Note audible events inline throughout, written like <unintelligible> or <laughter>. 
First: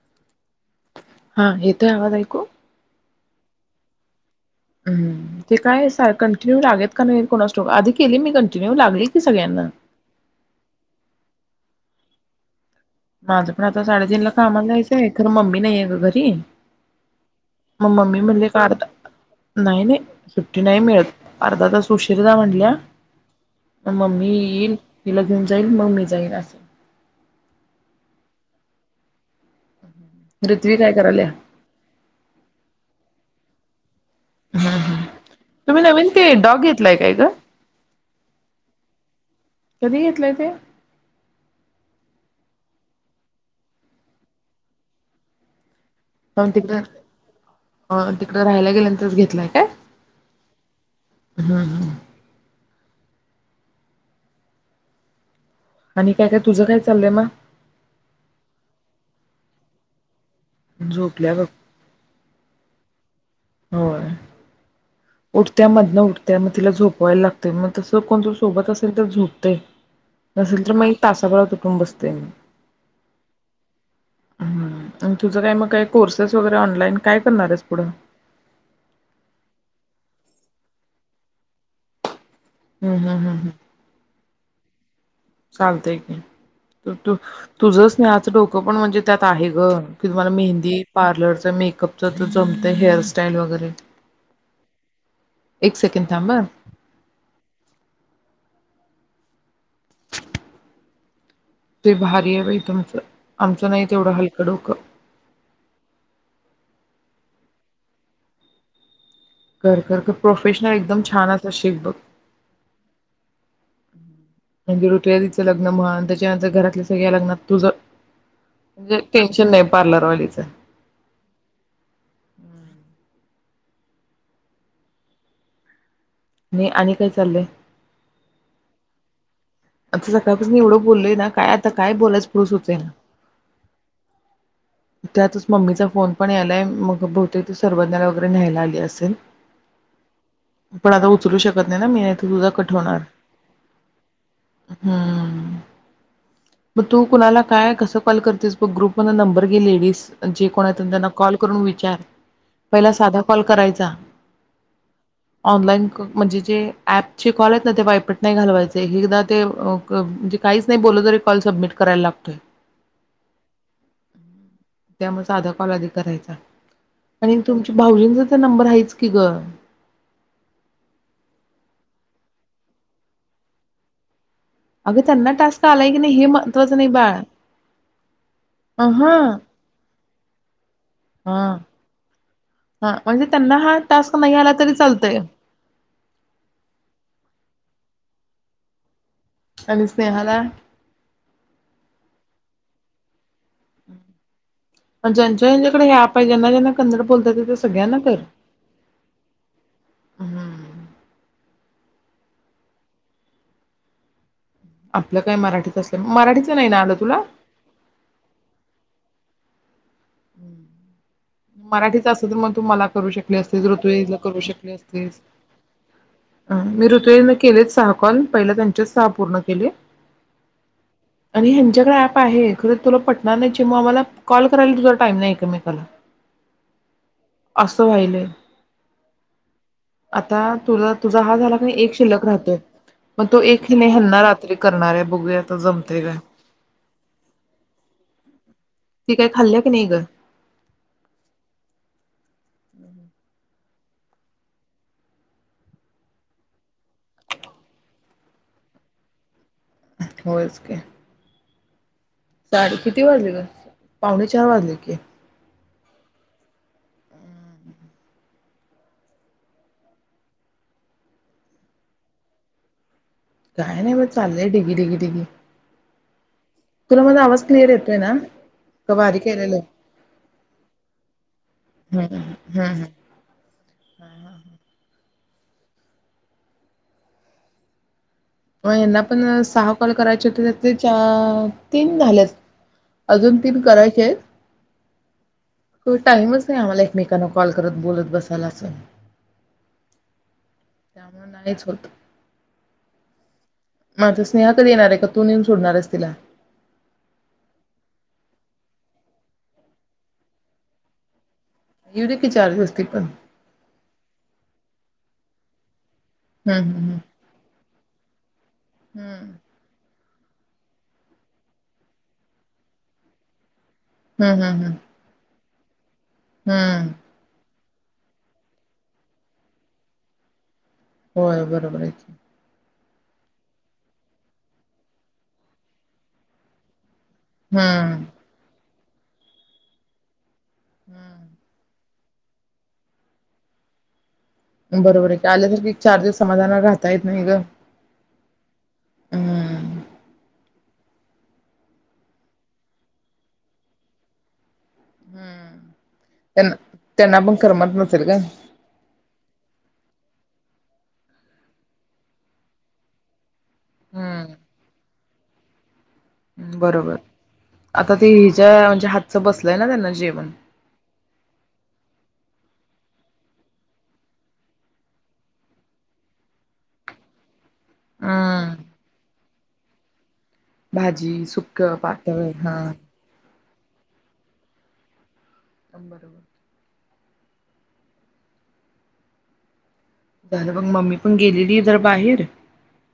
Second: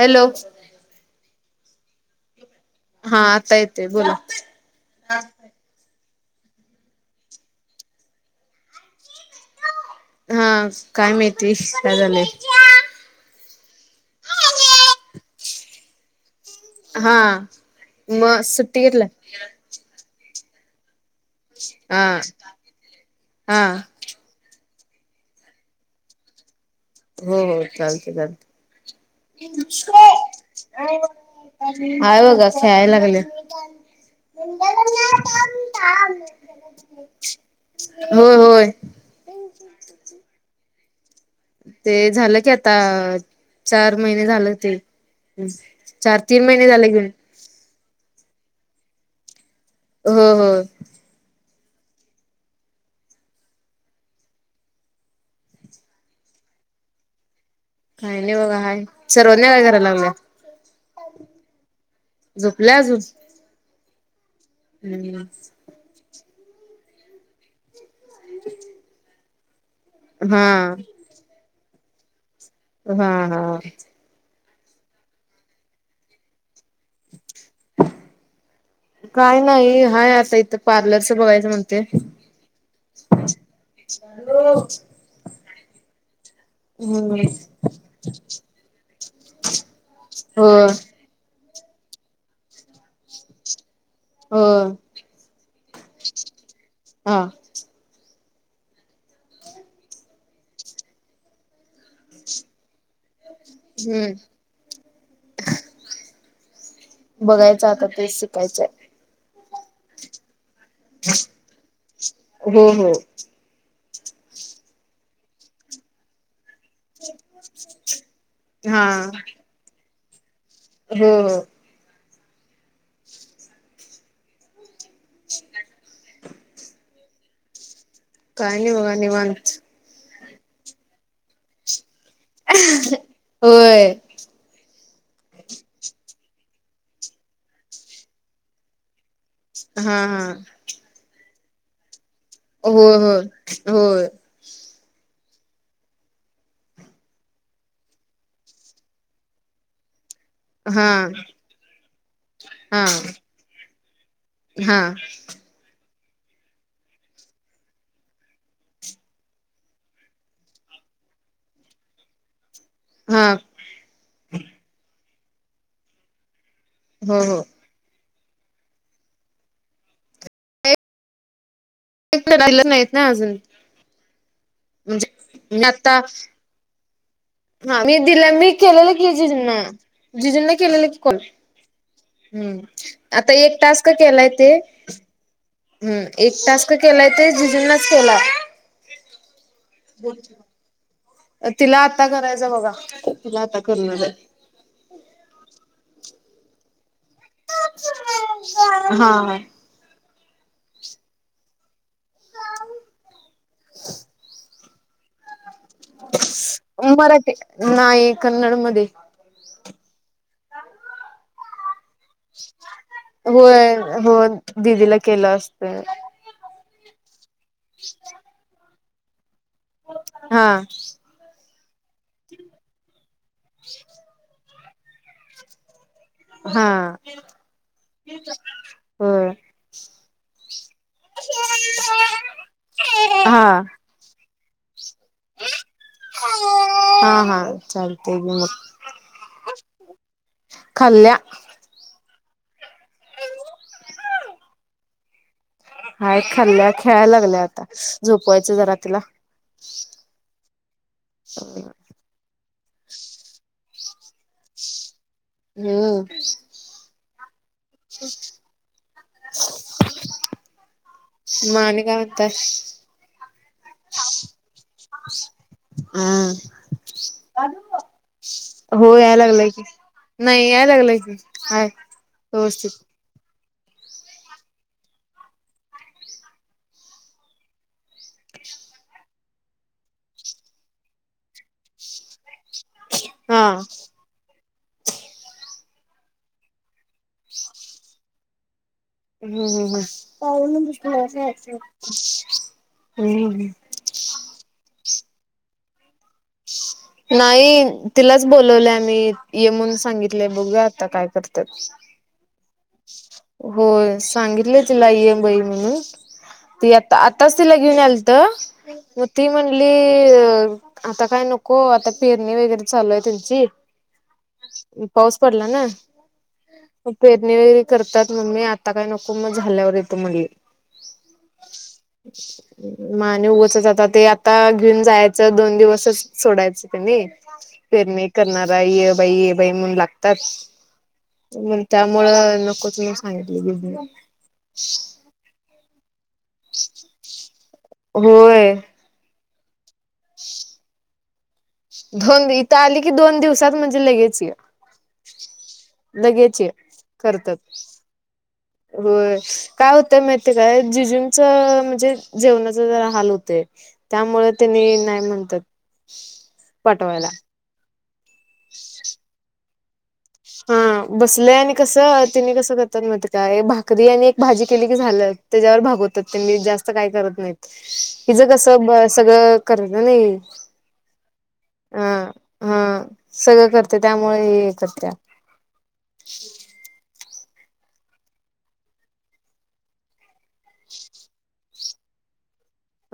Hello हा येतोय आवाज ऐकू? हा आता येतय बोला. हम्म ते काय स कंटिन्यू लागत का नाही कोणास ठाऊक आधी केली मी कंटिन्यू लागली की सगळ्यांना. हा काय माहित? <unintelligible> माझं पण आता साडेतीनला कामाला जायचंय खर मम्मी नाहीय ग घरी. हा मम्मी मग म्हणले का सुट्टी अर्धा घेतलाय? नाही नाही सुट्टी नाही मिळत. अर्धा तास उशिरा जा म्हणल्या हा पण मम्मी हिला घेऊन जाईल मग मी जाईन असं... हो हो चालते चालते. रिथ्वी काय करायल्या? आहे बघा खेळायला लागल्या. <inaudible> तुम्ही नवीन ते डॉग घेतलाय काय ग? <unintelligible> होय होय.... कधी घेतलंय ते? ते झालं की आता चार महिने झालं ते... चार तीन महिने झाल घेऊन. बर तिकडं राहायला गेल्यानंतरच घेतलाय काय? हो हं हं आणि काय काय तुझं काय चाललंय मग? काय नाही बघा हाय सर्वज्ञा काय करायला लागली... झोपल्या बघ. झोपल्या अजून? होय. हम्म उठत्या मधन उठ त्यामुळं तिला झोपवायला लागतंय मग तसं कोण जर सोबत असेल तर झोप <unintelligible> नसेल तर हा मग ही तासाभरात उठुन बसते मग.... हा हा आणि तुझं काय मग काय कोर्सेस वगैर ऑनलाईन काय करणार आहेस पुढ? काय नाही हाय आता इथं पार्लरच बघायचं म्हणते हम्म हम्म <inaudible> हॅलो चालतय की तू हम्म तुझ स्नेहाचं डोकं पण म्हणजे त्यात आहे ग की तुम्हाला हो मेहंदी पार्लर मेकअपच तर जमत हेअरस्टाईल वगैरे... हो एक सेकंड थांब हं हा... <unintelligible> ते भारी आहे बाई तम... आमचं नाही तेवढं हम्म हलकं डोकं... बघायच आता तेच शिकायचंय.. कर कर कर प्रो..... पेश्न एकदम छान असा शिक बघ..... हो हो म्हणजे ऋतियाजचं लग्न मम्हण त्याच्यानंतर घरात.... तुझ्या लग्नात तुझं म्हणजे टेन्शन नाही पार्लर वालीच आहे हा <unintelligible> म आणि काय चाललंय कायणी बघा निवांत... सकाळपसून एवढं बोललोय ना काय आता... काय बोलायस पुढे सुचेन ना होय त्यातच मम्मीचा फोन पण यायलय मग बहुते त सर्वज्ञा वगैरे न्यायला आली असेल.. हा हा चलू शकत नाही ना मी.... तर हो हो होय हम् मग तू कुणाला? काय? कस? कॉल करतेस ग्रुप म नंबर घे लेडीस जे कोण आहेत हा त त्यांना कॉल करून विचार हा पहिला साधा कॉल करायचा.... हा ऑनलाईन म्हणजे जे ऍप ची कॉल आहेत ना ते वायपट नाही घालवायचे... एकदा ते म्हणजे काहीच नाही बोलल तरी कॉल सबमिट करायला लागतोय... हा त्यामुळे साधा कॉल आधी करायचा..... हो हो आणि तुमची भाऊजीं ज... तिचा नंबर आहेच की ग.... <unintelligible> नाही येत ना अजून अग म्हणजे त्यांना मी टास्क आलाय की आता नाही हे महत्वाच. बाळ हा मी दिलं मी अ केलेलं की हा जिजीना... जिजींना केलेलं की.... हा हम् हा म्हणजे आता एक त्यांना हा टास्क केला, नाही ते आला तरी चालतय हम् एक टास्क केलाय ते जीजुना चला आणि स्नेहाला तिला आता करायचं बघा ते ज्यांच्या ज्यांच्याकडे हे पहिल्यांदा आले का कन्नड बोलत तथ सगळ्यांना हा कळलं <unintelligible> आपलं काय मराठीच असलं, मराठीचं नाही ना ग आलं तुला? मराठी नाही कन्नड मध्ये मराठी मग तू मला करू शकली असतीस होय हो ऋतजा करू शकली दिदीला असतेसी केलं असत ट्रेन ले सहा कॉल पहिला त्यां ते सहा पूर्ण केले. हा आणि हे माझ्याकडे ऍप आहे, खरं तुला पटणार नाही चिमू आम्हाला कॉल कराल टाईम नाही एकामेकाला हा अस वाहिलंय होय आता तुझ तुझा हा झाला कनी एक शिल्लक राहतोय म तो हा एक ह्यांना जातोय. करणारे हा हा चालते ग काय खाल्ल्या की नाही म ग खाल्ल्या हाय, खाल्ल्या खेळायला लागल्या आता झोपवायच जरा तिला होयच की <unintelligible> साडी किती वाजली ग. पावणे चार वाजले की, हम् मग आणि काय म्हणताय? काय नाही म चाललंय ढिगी ढिगी ढिगी हम्म तुला माझा आवाज क्लिअर येतोय ना का हो याय बारीक लागलंय केलेलं की नाही याय लागलंय की हाय हम हम् व्यवस्थित हम् <unintelligible> म यांना पण सहा कॉल करायचे होते त्यातले चार-तीन झालेत अजून हा तीन करायचे आहेत टाइमच आहे आम्हाला एकमेकांना कॉल करत बोलत बसायला अस हम् ह् त्यामुळे ह नाहीच <unintelligible> हम् ह माझा स्नेहा कधी येणार आहे तो येऊन सोडणारस तिला नाही तिलाच बोोलवले आम्ही येमून सांगितले बघा आता काय करत येऊ देत की चार दिवस ते पण.... होय सांगितले तिला येम बाई म्हणून हं ती हं आता आताच तिला घेऊन यालत तर मग ती हं. म्हणली ते आता काय नको आता पेरणी वगैरे चालू आहे त्यांची... हं हं हं. पाऊस पडला ना.... <inaudible> हं. <unintelligible> करतात मगमी आता काय नको मग झाल्यावर येतो म्हणले होय बरोबर आहे मग आणि उगचच आता ते आता घेऊन जायचं दोन दिवसच सोडायचं त्यांनी हं. पेरणी करणार आहे य.... बाई ये बाई म्हणून लागतात... हं. म्हणता मुळ त म सांगितली गे बरोबर आहे का आलं तर चार दिवस समाधाना राहता येत नाही ग होय अ <inaudible> दोन इथं आली की दोन दिवसात म्हणजे लगेचय हम्म त्यांना त्यांना पण करतात करमत नसेल ग होय काय होतं माहती काय जिजुनच म्हणजे जेवणाचा ज हाल होतेय त्यामुळे हम्म त्यांनी नाही म्हणतात बरोबर पाठवायला आता ते हिच्या म्हणजे हातच बस <unintelligible> हा बसलं आणि कसं तिने कस करतात का भाकरी आणि एक भाजी केली की झालं त्याच्यावर भागवतात ते मी जास्त काय करत नाही हिचं हम्म. कसं सगळं कर्ज नाही..... भाजी सुक अ पातळ हा सगळं करते त्यामुळे येत्यात त्या... एकदम बरोबर झालं बघ मम्मी पण गेलेली जरा बाहीर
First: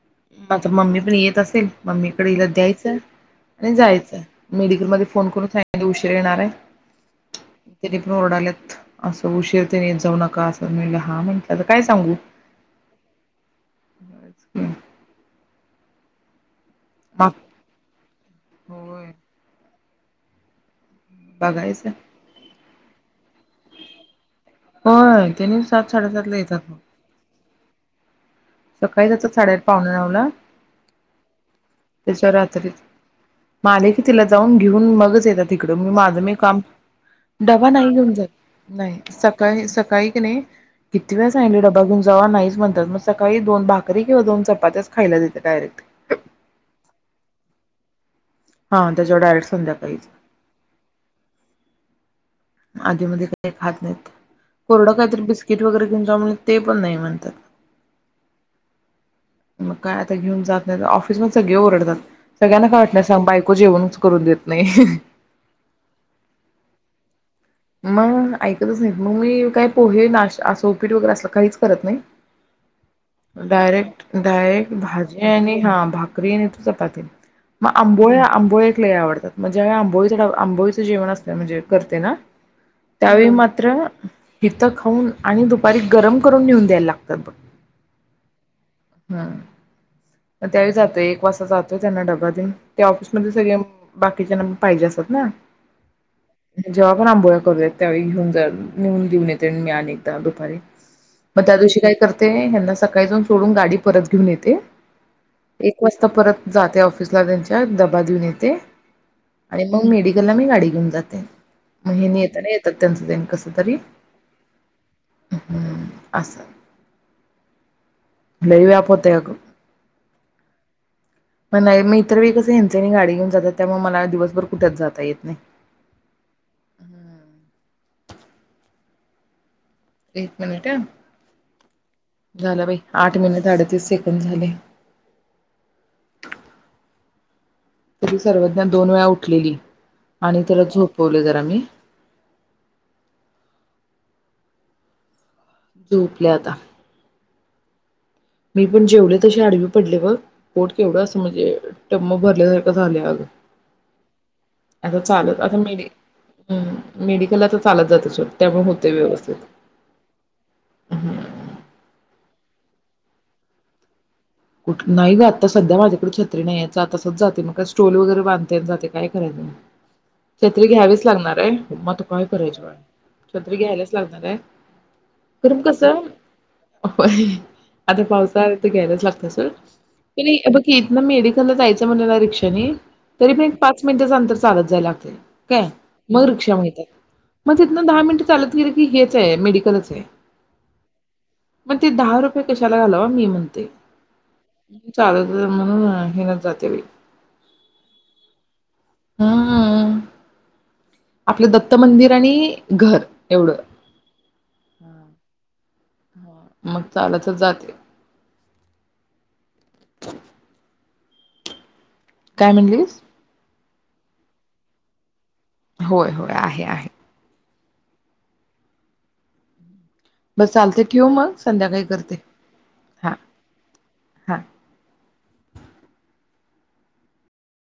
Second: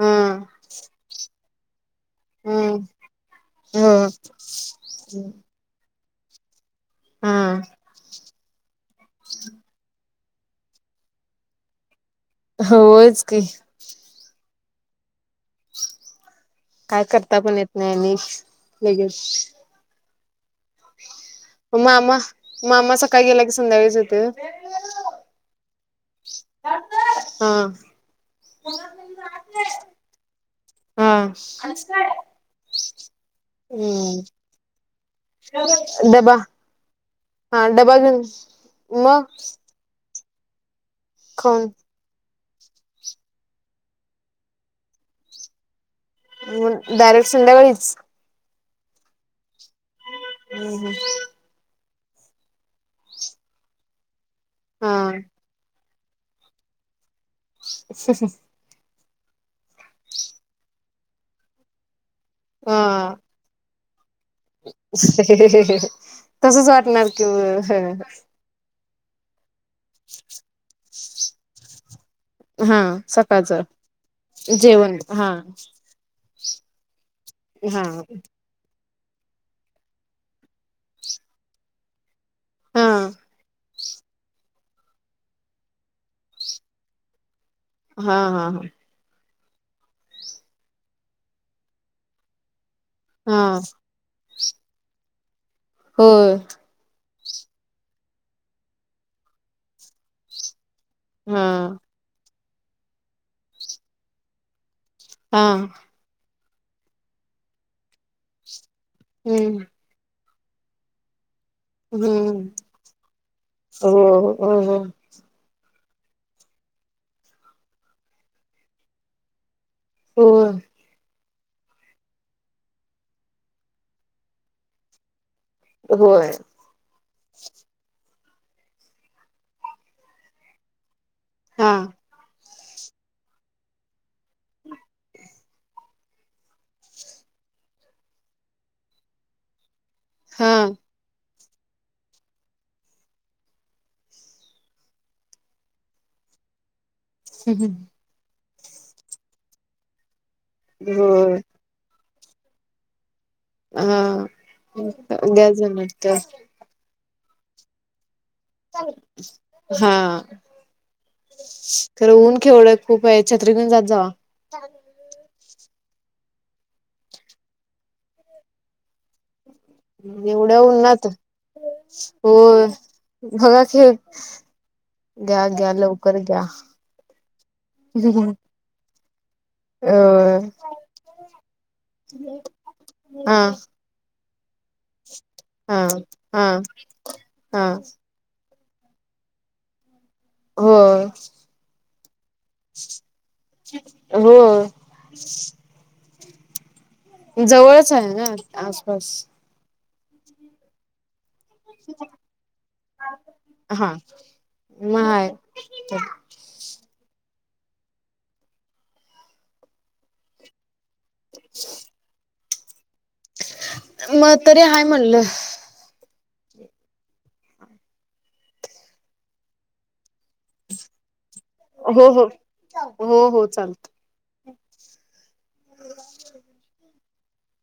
हा आता मम्मी पण येत असेल.... ते.... मम्मी ककडे इला हम्म द्यायचं आणि हो जायचं मेडिकल मध्ये फोन करून सांगितलं उशिरा..... र येणार आहे.... हा त्यांनी पण ओरडलेत <unintelligible> असं उशीरतेने जाऊ नका.... कासारणीला हा म्हटलेलं.... काय सांगू? होयंच की <unintelligible> काय करता माग पण येत नाही अ होय लगेच बघायचय मामा मामा सकाळी गेला की संध्याकाळीच येतोय. होय त्यानी सा साडेसातला येतात बघ हा सकाळी जातात साडेआठ पावणे नवला हा त्याच्यावर रात्री मग आले की हम्म तिला जाऊन घेऊन मगच येतात इकडं मग माझं मी डबा जाऊन डबा नाही घेऊन जात नाही मग सकाळी सकाळी की नाही..... किती वेळा सांगितलंय खाऊन डबा घेऊन जावा नाहीच म्हणत्यात मस सकाळी दोन भाकरी किंवा दोन चपात्या खायला देते डायरेक्ट.... मग डायरेक्ट संध्याकाळीच हा त्याच्यावर डायरेक्ट संध्याका आइच <unintelligible> आधीमध्ये काही खात नाहीत.... कोरडा हम्म काहीतरी बिस्किट वगैरे... ते पण नाही म्हणतात..... अहहह मग काय आता घेऊन जात नाही. ऑफिस मध्ये सगळे ओरडतात. सगळ्यांना हा काय वाटलंस बायको जेवन..... तसच वाटणार की मग. मग ऐक... <unintelligible> मग मी काय पोहे नाश्टा उपीठ वगैरे असलं काहीच करत हा नाही सकाळचं डायरेक्ट डायरेक्ट भाजी आणि हा भाकरी आणि.. चपाती मग हा आंबोळ्या आंबोळ्या लई आवडतात म्हणजे आंबोळीचा ड आंबोळीच जेवण असते म्हणजे करते ना हा त्यावेळी मात्र हित खाऊन आणि दुपारी गरम करून नेऊन द्यायला लागतात बघ.... हा हा हा हम्म, म त्यावेळी जातोय एक वाजता जातोय त्यांना डबा देऊन त्या ऑफिसमध्ये हा सगळे बाकीच्याना पाहिजे असतात ना. होय जेंव्हा पण आंबोळ्या करूयात त्यावेळी घेऊन जा नेऊन देऊन येते मी अनेकदा दुपारी मग हा त्या दिवशी काय करते? हेन्ना सकाळी जाऊन सोडून गाडी परत घेऊन येते. हा एक वाजता परत जाते ऑफिसला त्यांच्या दबा देऊन येते. हम्म आणि मग मीडी मी गाडी घेऊन जाते. <unintelligible> नाही हम्म येतात त्यांचं त्यांनी कस तरी हो हो हो हम्.... अस. लय व्याप होतय अग. हो. म न्हाई मग इतर वेळी कसं हेंच हेनी गाडी घेऊन जात्यात त्यामुळे मला दिवसभर कुठेच जाता येत नाही. हो होय एक मिनिट अं. हां. झाला बाई आठ मिनिट अडतीस सेकंड झाले. तरी सर्वज्ञ दोन वेळा उठलेली. आणि हा त्याला झोपवले जर आम्ही झोपल्याता. हम्म-हम्म. मी पण जेवले तसे आडवी पडले बघ. पोट केवढ अस होय म्हणजे <unintelligible> सारखं झालय अग हम्म <unintelligible> मेडिकलला तर चालत जातस सोड त्यामुळे होते व्यवस्थित <inaudible> हा हम्म. खर ऊन केवढय खूप आहे छत्री घेऊन जात जावा कुठ नाही जात? आता सध्या माझ्याकडे छत्री नाये चा तसच जाते मग स्टॉल वगैरे बांधताना जाते काय करायच म एवढ्या छत्री घ्यावीच उन्हात लागणार आहे म तू काय करायची होय बाय छत्री बघा घ्यायलाच की लागणार आहे घ्या कारण घ्या कस लवकर घ्या आता पावसाला तर घ्यायलाच लाग <unintelligible> अ बघा की इथन मेडिकल ला जायच म्हंटल ना रिक्षा नी तरी हा बी एक पण पाच मिनिटांचं अंतर चालत जायला लागत्या काय हा मग हा रिक्षा मिळते मग हा तिथन दहा मिनट चालत गेल की की हेच ये मेडिकलच ये हो मग ते दहा रुपये कशाला घालावा मी म्हणते हो <unintelligible> ह हेनच जाते बाई जवळच आहे ना आसपास? आपल दत्त मंदिर आणि घर एवढ हा मग हाय ह मग चालतच जात <inaudible> काय म्हणलीस मग तरी हाय म्हणल होय होय आहे आहे. बस चालते की ओ मग संध्याकाळी हो करते. हो हां हो हो चालत हां. <inaudible>